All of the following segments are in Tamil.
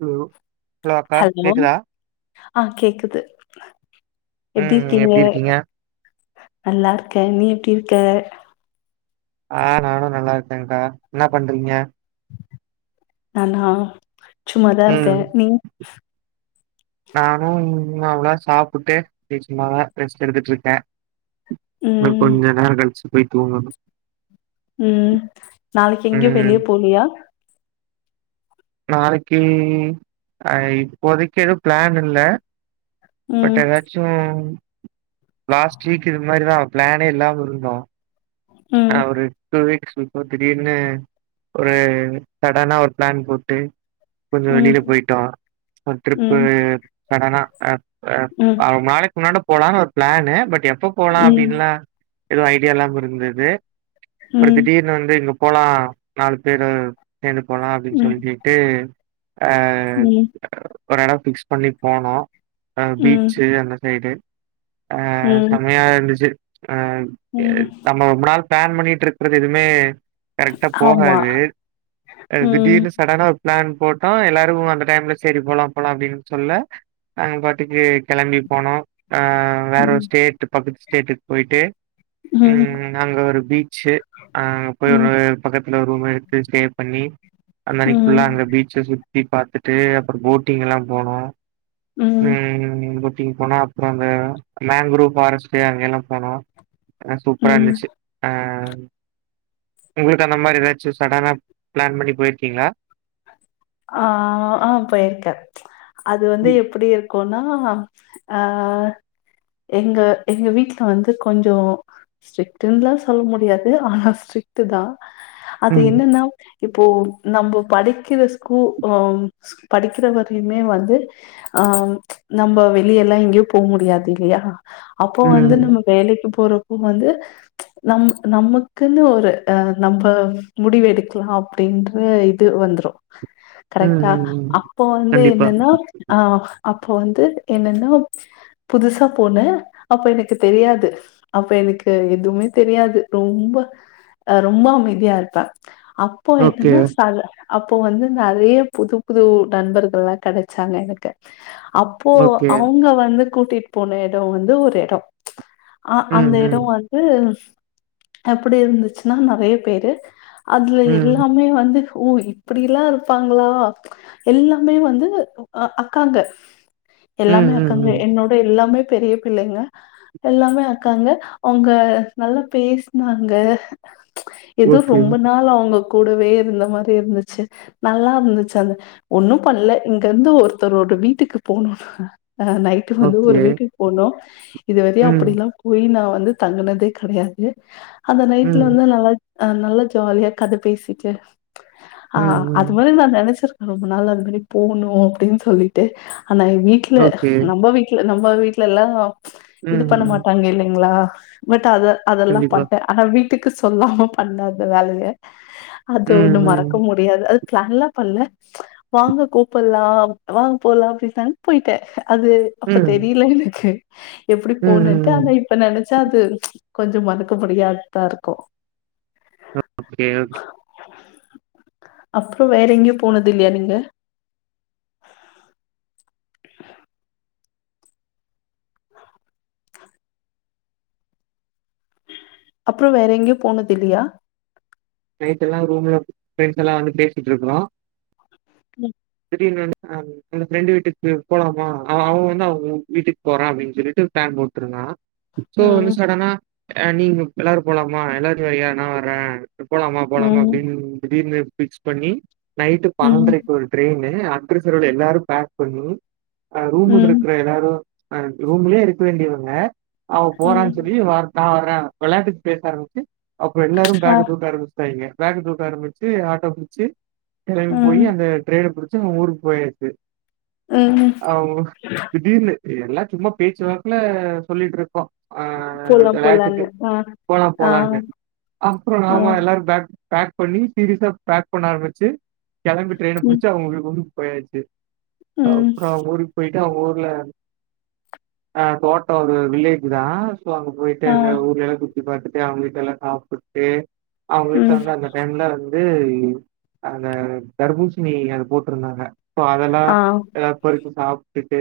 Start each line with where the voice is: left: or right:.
right: ஹலோ ஹலோ அக்கா கேக்குதா
left: ஆ கேக்குது
right: ம் எப்டி இருக்கீங்க
left: நல்லா இருக்கே நீ எப்டி இருக்க
right: ஆ நானு நல்லா இருக்கேக்கா என்ன பண்றீங்க
left: நானா சும்மாதா இருக்கே நீ
right: சும்மா அவ்ளா சாப்ட்டு அப்டியே சும்மாதா ரெஸ்ட் எடுத்துட்டு இருக்கே இன்னு
left: ம்
right: கொஞ்ச நேரோ கழிச்சி போய் தூங்கனு
left: ம் நாளைக்கி எங்க வெளிய போலயா
right: நாளைக்கி ஆ இப்போதைக்கி எதுவு பிளான் இல்ல பட்
left: ம்
right: ஏதாச்சு லாஸ்ட் வீக் இது மாரிதா பிளானே இல்லாம இருந்தோ
left: ம்
right: அவரு டூ வீக்ஸ் இப்போ திடீர்னு ஒரு சடனா ஒரு பிளான் போட்டு கொஞ்சோ
left: ம்
right: வெளில போயிட்டோ ஆ டிரிப்பு
left: ம்
right: கடனா அ அ
left: ம்
right: அவ [unintelligible] போலான் ஒரு ப்ளானு பட் எப் போ போலா
left: ம்
right: அப்டின்ல எதுவு ஐடியா இல்லாம இருந்து
left: ம்
right: ஒரு
left: ம்
right: திடீர்னு வந்து இங்க போலா நாலு பேரு சேந்து போலா அப்டின் சொல்லிட்டு ஆ
left: ம்
right: ஒரு எடொ ஃபிக்ஸ் பண்ணி போணோ ஆ
left: ம்
right: பீச்சு அந்த சைடு ஆ
left: ம்
right: சமையா இருந்துச்சு ஆ அ
left: ம்
right: நம்மோ பிளான் பண்ணிட்ருக்கறது எதுமே கரெக்ட்டா
left: ஆமா
right: போகாது
left: ம்
right: திடீர்னு சடனா ஒரு பிளான் போட்டோ எல்லாரு அந்த டைம்ல சரி போலா போலா அப்பிடின்னு சொல்ல நாங்க பாட்டுக்கு கெளம்பி போனோ ஆ வேற
left: ம்
right: ஒரு ஸ்டேட் பக்கத்து ஸ்டேட்டுக்கு போயிட்டு
left: ம்
right: நாங்க ஒரு பீச்சு அங்க போய்
left: ம்
right: ஒரு பக்கத்துல ரூம் எடுத்து ஸ்டே பண்ணி அந்தன்னைக்கு ஃபுல்லா
left: ம்
right: அங்க பீச்ச சுத் தி பாத்துட்டு அப்பற போட்டிங் எல்லா போனோ
left: ம்
right: ம் டிங் போனா அந்த மேங்க்ரூவ் ஃபாரெஸ்ட்டு அங்க எல்லா போனோ ஆ சூப்பரா
left: ம்
right: இருந்துச்சு ஆ உங்களுக்கு அந்த மாரி எதாச்சு சடனா பிளான் பண்ணி போயிருக்கிங்ளா
left: ஆ ஆ போயிருக்க அது வந்து
right: ம்,
left: எப்புடி இருக்குனா ஆ ஆ எங்க எங்க வீட்ல வந்து கொஞ்ச ஸ்ட்ரிட்டுன்லா சொல்ல முடியாது ஆனா ஸ்ட்ரிட்டுதா அது
right: ம்,
left: என்னன்னா இப்போ நம்ப படி படிக்கிற ஸ்கூ அ படிக்கிற வரையுமே வந்து ஆ நம்ப வெளிய எல்லா எங்கயு போக முடியாது இல்லயா அப்போ வந்து
right: ம்,
left: நம்ப வேலைக்கு போறோ இப்ப வந்து நம் நமக்குன்னு ஒரு அ நம்ப முடிவெடுக்லா அப்டின்ற இது வந்துரு
right: ம்,
left: கரெக்டா
right: ம், ம்.
left: அப்ப வந்து
right: கண்டிப்பா.
left: என்னன்னா ஆ அப்ப வந்து என்னன்னா புதுசா போனே அப்ப எனக்கு தெரியாது அப்ப எனக்கு எதுவுமே தெரியாது ரொம்ப அ ரொம்ப அமைதியா இருப்ப, அப்போ
right: ஓகே,
left: என்னன்னா சல அப்போ வந்து நறைய புது புது நண்பர்கள்லா கெடைச்சாங்க எனக்கு அப்போ
right: ஓகே.
left: அவங்க வந்து கூட்டிட்டு போன எடோ வந்து ஒரு எடம் அ
right: ம்,
left: அந்த
right: ம்.
left: எடம் வந்து எப்படி இருந்துச்சுன்னா நறைய பேரு அதுல
right: ம்.
left: எல்லாமே வந்து ஊ வீ அப்டில்லா இருப்பாங்களா எல்லாமே வந்து அக்காங்க
right: ம்,
left: எல்லாமே
right: ம்,
left: அக்காங்க
right: ம்.
left: என்னோட எல்லாமே பெரிய பிள்ளைங்க எல்லாமே அக்காங்க அவங்க நல்லா பேசினாங்க ஏதோ
right: ஓகே,
left: ரொம்ப நாள் அவுங்க கூடவே இருந்த மாரி இருந்து ச்சு நல்லா இருந்துச்சு அந்த ஒன்னும் பண்ணல இங்க இருந்து ஒருத்தரோட வீட்டுக்கு போணோ அஹ் நைட்டு வந்து ஒரு
right: ஓகே.
left: வீட்டுக்கு போனோ இதுவரையும்
right: ம்,
left: அப்ப டிலாம் போய் நா வந்து தங்குனதே கடையாது அந்த நைட்ல
right: ம்,
left: வந்து நல்லா அஹ் நல்லா ஜாலியா கத பேசிட்டு
right: ம்,
left: ஆஹ் அது
right: ம்.
left: மாரி நா நெனைச்சிருக்கே ரொம்ப நாள் அது மாரி போகணு அப்படின்னு சொல்லிட்டு ஆனா வீட்ல
right: ஓகே.
left: நம்ம வீட்ல நம்ம வீட்டுல எல்லா
right: ம்,
left: இது பண்ண
right: ம்.
left: மாட்டாங்க இல்லைங்ளா பட் அத அதெல்லா
right: கண்டிப்பா.
left: பட்டே ஆனா வீ வீட்டுக்கு சொல்லாம பண்ண அந்த வேலைய அது
right: ம்,
left: ஒன்னு மறக்க மறக்க
right: ம்,
left: முடியாது அது பிளான் ல்லா பண்ல வாங்க கூப்படலா வாங்க போலா அப்படின்னாங்க போய்ட்டே அது
right: ம்.
left: அப்ப
right: ம்,
left: தெரில எனக்கு எப்படி
right: ம்,
left: போனும்ட்டு
right: ம்.
left: ஆனா இப்ப நெனைச்சா அது கொஞ்சம் மறுக்க முடியாததா இருக்கு
right: ஓகே, ஓகே.
left: அப்புற வேற எங்கயும் போனது இல்லையா நீங்க அப்புறம் வேற எங்கயு போனது இல்லையா
right: நைட்டு எல்லா ரூம்ல ஃப்ரெண்ட்ஸ் எல்லா வந்து பேசிட்டு இருக்கறோ
left: ம்
right: திடீர்னு வந்து அந்த ஃப்ரெண்டு வீட்டுக்கு போலாமா அவ அவங்க வந்து அவங்க வீட்டுக்கு போறா அப்படின்னு சொல்லிட்டு பிளான் போட்டுட்ருந்தா சோ வந்து
left: ம்
right: சடனா ஆஹ் நீங்க எல்லாரும் போலாமா எல்லாரு வர்றயா நா வர்றே போலாமா போலாமா
left: ம்
right: அப்டின்னு திடீர்னு ஃபிக்ஸ் பண்ணி நைட்டு
left: ம்
right: பன்னன்டரைக்கு ஒரு அன்ரிசர்வ்டு எல்லாரு பேக் பண்ணி ஆ ரூம்
left: ம்
right: இருக்குற [unintelligible] அ ரூம்லயே இருக்க வேண்டியவங்க அவ
left: ம்
right: போறானு சொல்லி வர நா வர் ற வெளையாட்டுக்கு பேச ஆரம்பிச்சு அப்ற எல்லாரு
left: ஆ
right: பேக்க தூக்க ஆரம்பிச்சுட்டாய்ங்க பேக்க தூக்க ஆரம்பிச்சு ஆட்டோ புடிச்சி கெளம்பி போயி
left: ம்
right: அந்த ட்ரெய்ன புடிச்சு ஊருக்கு போயாச்சு
left: ம்
right: ஆமா திடீர்னு எல்லா சும்மா பேச்சு வாக்குல சொல்லிட்ருக்கோ ஆ
left: போலாம்
right: வெளாட்டுக்கு
left: போலான்னு ஆ
right: போலா
left: ஆ
right: போலானு அப்பற
left: ஆ
right: ஆமா எல்லாரு பேக் பேக் பண்ணி சீரிஸா பேக் பண்ண ஆரம்பிச்சு கெளம்பி டிரெயின
left: ம்
right: புடிச் லா ஊரு ஊருக்கு போயாச்சு
left: ம்
right: அப்ற ஊருக்கு போயிட் டு ஊர்ல ஆ தோட்ட ஒரு வில்லேஜ்தா சோ அங்க போயிட்டு
left: ஆ
right: அந்த ஊர்லெலா சுத் நிப்பாட்டு தா அவங்க வீட்ல எல்லா சாப்புட்டு அவங்க வீட்ல
left: ம்
right: வந்து அந்த டைம்ல து இது அந்த தர்பூசி ணி அது போட்ருந்தாங்க சோ அதெல்லா
left: ஆ
right: எல்லா பொரிச்சி சாப் டுட்டு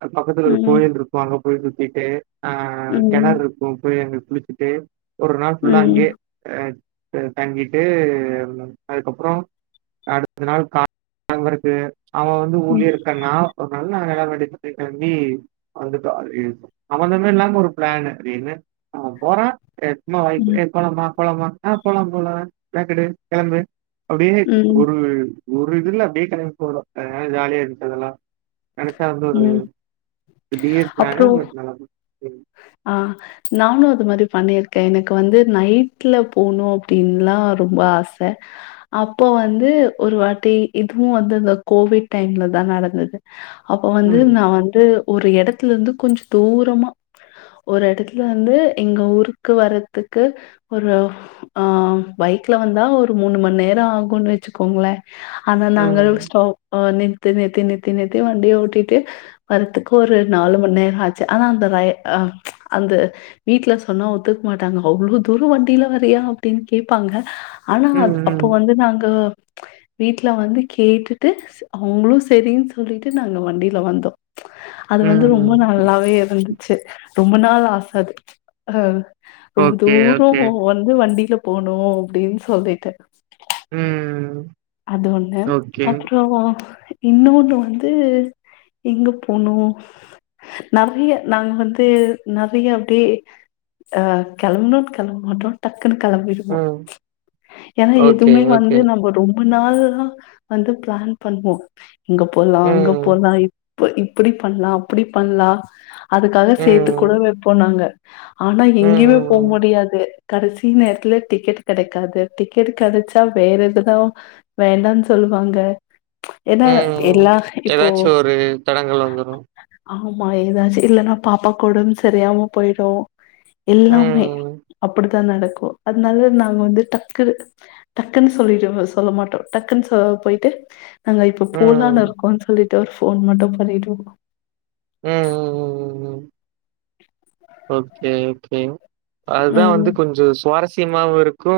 right: அது பதுக்கத்துல ஒரு
left: ம்
right: கோயில் இருக்கு அங்க போய் சுத்திட்டு ஆ
left: ம்
right: கெணறு போ பொய் குளிச்சிட்டு ஒரு நாள்
left: ம்
right: ஃபுல்லா அங்யே அ தங்கிட்டு அதுக்கப்றோ அடு த்த நாள் கா [inaudible] அங்கருக்கு அவ வந்து ஊர்லே
left: ம்
right: இருக்கன்னா நல்லா அழகா [unintelligible] கெளம்பி வந்துட்டோ வீல்ஸ் சம்பந்தமே இல்லாம ஒரு பிளானு அது என்ன அங்க போறோ எத்ன வாய்ப்பு
left: ம்
right: எப்பவேனா போலாமா ஆ போலாம் போலா பேக்கெடு கெளம்பு அப்டியே
left: ம்
right: ஒரு ஒரு இதுல அப்டியே கிளம்பி போறப்ப ஜாலியா இருச்சு அதெல்லா நெனச்சா வந்து ஒரு
left: ம்
right: திடீர் பிளான் பட் நல்லா போ
left: ஆஹ் நானு அந்த மாதிரி பண்ணிருக்கே எனக்கு வந்து நைட்ல போணு அப்டின்ல்லா ரொம்ப ஆசை அப்போ வந்து ஒரு வாட்டி இதுவு வந்து இந்த கோவிட் டைம்ல தா நடந்தது அப்ப வந்து
right: ம்
left: நா வந்து ஒரு எடத்துலருந்து கொஞ்சோ தூரமா ஒரு எடத்துல வந்து எங்க ஊருக்கு வர்துக்கு ஒரு ஆஹ் பைக்ல வந்தா ஒரு மூணு மண் நேரோ ஆகும்ன்னு வச்சுக்கோங்களேன் அதன நாங்கள்
right: ம்
left: ஸ்டாப் பண் நின் திண்ணு திண்டு திண்ணே வண்டி ஓட்டிட்டு வரதுக்கு ஒரு நாலு மணி நேரோ ஆச்சு ஆனா அந்த ரய அஹ் அந்த வீட்டுல சொன்னா ஒத்துக்க மாட்டாங்க அவ்ளோ தூரோ வண்டியில வரியா அப்டின்னு கேட்பாங்க ஆனா அ
right: ம்
left: அப்போ
right: ம்
left: வந்து நாங்க வீட்டுல வந்து கேட்டுட்டு அவுங்களும் சரின்னு சொல்லிட்டு நாங்க வண்டியில வந்தோ அது வந்து ரொம்ப
right: ம்
left: நல்லாவே இருந்து செரி ரொம்ப நாள் ஆச அஹ் ரொம்ப
right: ஓகே
left: தூரோ
right: ஓகே
left: வந்து வண்டியில போணூ அப்டின்னு சொல்லிட்டே
right: உம்
left: அது வந்து அப்புறோ இன்னொன்னு வந்து எங்க போனோ நறைய நாங்க வந்து நறைய அப்டியே அஹ் கெளம்பனுன் கெளம்பமாட்டோ டக் டக்குனு கெளம்பிடுவோ
right: ம்
left: ஏன்னா
right: ஓகே
left: எதுவுமே வந்து
right: ஓகே
left: நம்ப ரொம் முன்னாலு நாள் வந்து பிளான் பண்ணுவோ இங்க போலா அங்க
right: ம்
left: போலா இப்ப இப் இப்புடி பண்ணலா அப்புடி பண்ணலா அதுக்காக சேர்த்து கூட
right: ம்
left: வெப்போன்னாங்க ஆனா
right: ம்
left: எங்கேயுமே போக
right: ம்
left: முடியாது கடைசி நேரத்துல டிக்கெட் கெடைக்காது டிக்கெட் கெடைச்சா வேற எதுதா வேலைன்னு சொல்வாங்க
right: உம் ஏதாச்சு ஒரு தடங்கல் வந்துடு
left: ஆமா ஏதாச்சு இல்லன்னா பாப்பாக்கு ஒடம்பு சரியில்லாம போயிடு எல்லாமே
right: ம்.
left: அப்புடி அப்டி தா நடக்கு அதனால நாங்க வந்து டக்கு டக்குன்னு சொல்லிடுவோ சொல்ல மாட்டோ டக்குன்னு போயிட்டு நாங்க இப்ப
right: ம்.
left: போலான்னு
right: ம்.
left: இருக்கோ சொல்லிட் ட்டு ஒரு ஃபோன் மட்டு பண்ணிட்டு
right: ம், ம், ம், ம், ம் ஓகே ஓகே அதுதா வந்து
left: ம்.
right: கொஞ்சோ சுவாரஸ் ஸியமாவு இருக்கு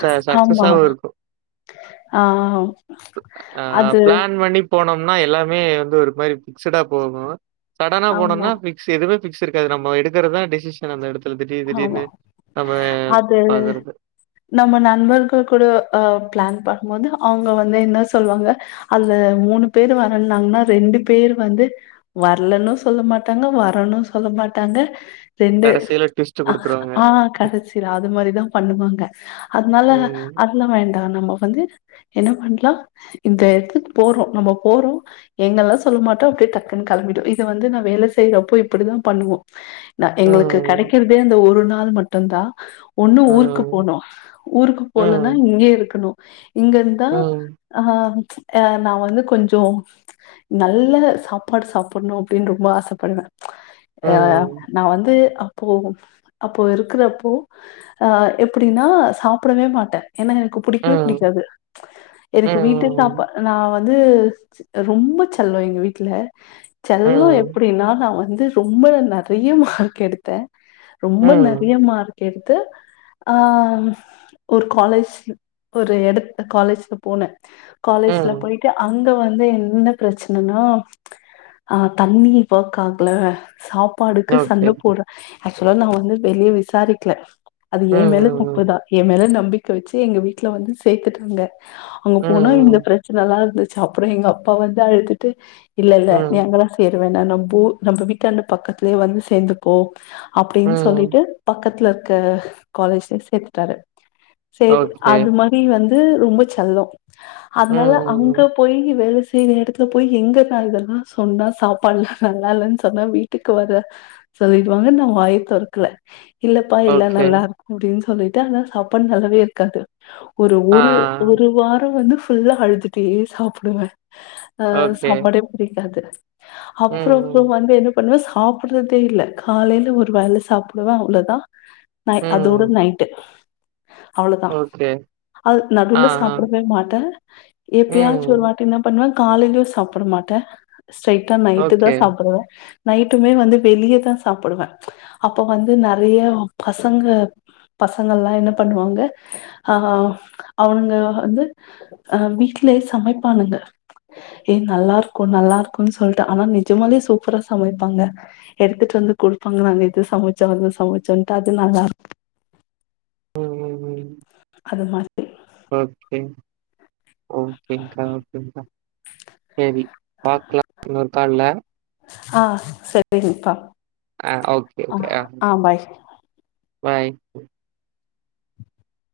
right: ச
left: ஆமா.
right: சக்சஸாவு இருக்கு
left: ஆ
right: அ
left: அது
right: பிளான் பண்ணி போனம்னா எல்லாமே வந்து ஒரு மாரி பிக்ஸடா போகு சடனா
left: ஆமா,
right: போனம்னா ஃபிக்ஸ் எதுவு இருக்காது நம்ம எடுக்கறதா டிசிஷன் அந்த எடத்
left: ஆமா அது
right: பாக்குறது.
left: நம்ம நண்பர்கள் கூட அ ப்ளான் பண் வந்து அவுங்க வந்து என்ன சொல்வாங்க அந்த மூணு பேரு வர்றனாங்னா ரெண்டு பேரு வந்து வர்லன்னு சொல்ல மாட்டாங்க வர்றணு சொல்ல மாட்டாங்க ரெண்டு
right: கடசில ட்விஸ்ட் குடுத்துருவாங்க.
left: ஆ கடசில அது மாரிதா பண்ணுவாங்க அதனால
right: ம்.
left: அதல்லா வேண்டா நம்ம வந் து என்ன பண்லா இந்த எடத்துக் போறோ நம்ம போறோ எங்கல்லா சொல்ல மாட்டோ அப்டியே டக்குன் கெளம்பிடு இத வந்து நா வேல செய்றப்போ இப்பிடிதா பண்ணுவோ ந எங்ளுக்கு
right: ம்.
left: கெடைக் கறதே அந்த ஒரு நாள் மட்டுந்தா ஒண்ணு ஊருக்கு
right: ம்.
left: போனு ஊருக்கு போலன்னா
right: ம்.
left: இங்கயே இருக்கணு இங்கருந்தா
right: ம்.
left: ஆ அ நா வந்து கொஞ்சோ நல்ல சாப்பாடு சாப்புடணு அப்டின் ரொம்ப ஆசப்படுவ அ
right: ம்.
left: நா வந்து அ போ அப்போ இருக்றப்போ ஆ எப்டின்னா சாப்டவே மாட்ட ஏன்னா எனக்கு புடிக்வே
right: ம்.
left: புடிக்காது எனக்கு வீட்டு சாப்பா
right: ம்.
left: நா வந்‌ து ரொம்ப செல்லோ எங்க வீட்ல
right: ம்.
left: செல்லோ
right: ம்.
left: எப்டின்னா நா வந்து ரொம்ப நறைய மார்க் எடுத்தே ரொம்ப நறைய
right: ம்.
left: மார் க் எடுத்து ஆ ஒரு காலேஜ் ஒரு எடத் காலேஜ்க்கு போனே காலேஜ்ல
right: ம்.
left: போய்ட்டு அங் க வந்து என்ன பிரச்சனனா அ தண்ணி ஒர்க் ஆக்ல சாப் பாடுக்கு
right: ஓகே.
left: சண்ட போட்ற ஆக்சுவலா நா வந்து வெளியே விசாரிக்கல அது எ மேல
right: ம். ம்.
left: தப்புதா எ மேல நம் பிக்க வச்சி எங்க வீட்ல வந்து சேத்துட்டாங்க அங்க போனா இந்த
right: ம்.
left: பிரச்சனலா இருந்து ச்சு அப்றோ எங்க அப்பா வந்து அழுத்துட்டு இல்ல இல்ல
right: ம். ம்.
left: நீ
right: ம்.
left: அங்கதா சேர் க்க வேண்டா நம்ப ஊ நம்ம வீட்டாண்ட பக்கத்லயே வந்து சேந்துப்போ அப்டின்னு
right: ம்.
left: சொல்லிட்டு பக்கத்துல க காலேஜ்ல சேத்துட்டாரு சேத்
right: ஓகே.
left: அது மாரி வந்து ரொம்ப செல்லோ அதனால அங்க
right: ம்.
left: போயி வேல செய் செய்ற எடத்துல போய் எங்க நா இதெல்லா சொன்னா சாப்பாட்லா நல்லா இல்லனு சொன்னா வீட்டுக்கு வர சொல்லிடுவாங்கனு நா வாய் தொறக்கல இல்லப்பா
right: ம். ம்.
left: இல்ல
right: ஓகே.
left: நல்லாருக்கு அப்டின்னு சொ சொல்லிட்டு ஆனா சாப்பாடு நல்லாவே இருக்காது ஒரு
right: ஆ,
left: ஒரு ஒரு வாரோ வந்து ஃபுல்லா அழுதுட்டே சாப்புடுவே
right: ஆ.
left: அ
right: ஓகே.
left: சாப்பாடே புடிக்காது
right: ம்.
left: அப்றோ அப்றோ
right: ம்.
left: வந்து என்ன பண்ணுவ சாப்புட்றதே இல்ல காலைல ஒரு வேல சாப்புடுவ அவ்ளோதா நை அதோட
right: ம்.
left: நைட்டு அவ்வளோதா
right: ஓகே.
left: அது
right: ஆ,
left: நடுல
right: ஆ.
left: சாப்டவே மாட்டே எப்பயாச்சு ஒரு
right: ம்.
left: வாட்டி என்ன பண்ணுவ காலைலயு சாப்ட மாட்ட ஸ்டெயிட்டா நைட்டுதா
right: ஓகே.
left: சாப்புடுவே நைட்டுமே வந்து வெளியதா சாப்புடுவ அப்ப வந்து நெறைய பசங்க பசங்கலா என்ன பண்ணுவாங்க அ அவனுங்க வந்து அ வீட்லயே சமைப்பானுங்க ஏ நல்லா இருக்கு நல்லா இருக்குன்னு சொல்ட்டு ஆனா நிஜமாலே சூப்பரா சமைப்பாங்க எடுத்துட்டு வந்து குடு பாங்க நாங்க இது சமைச்சே அது சமச்சோன்ட்டு அது நல்லார்க்
right: ம். ம். ம்.
left: அது மாதிரி
right: ஓகே ஓகேங்கா, ஓகேங்கா, சேரி பாக்லா இன்னொரு கால்ல
left: ஆ, சரிங்ப்பா
right: ஆ ஓகே, ஓகே.
left: ஆ பாய்
right: பாய்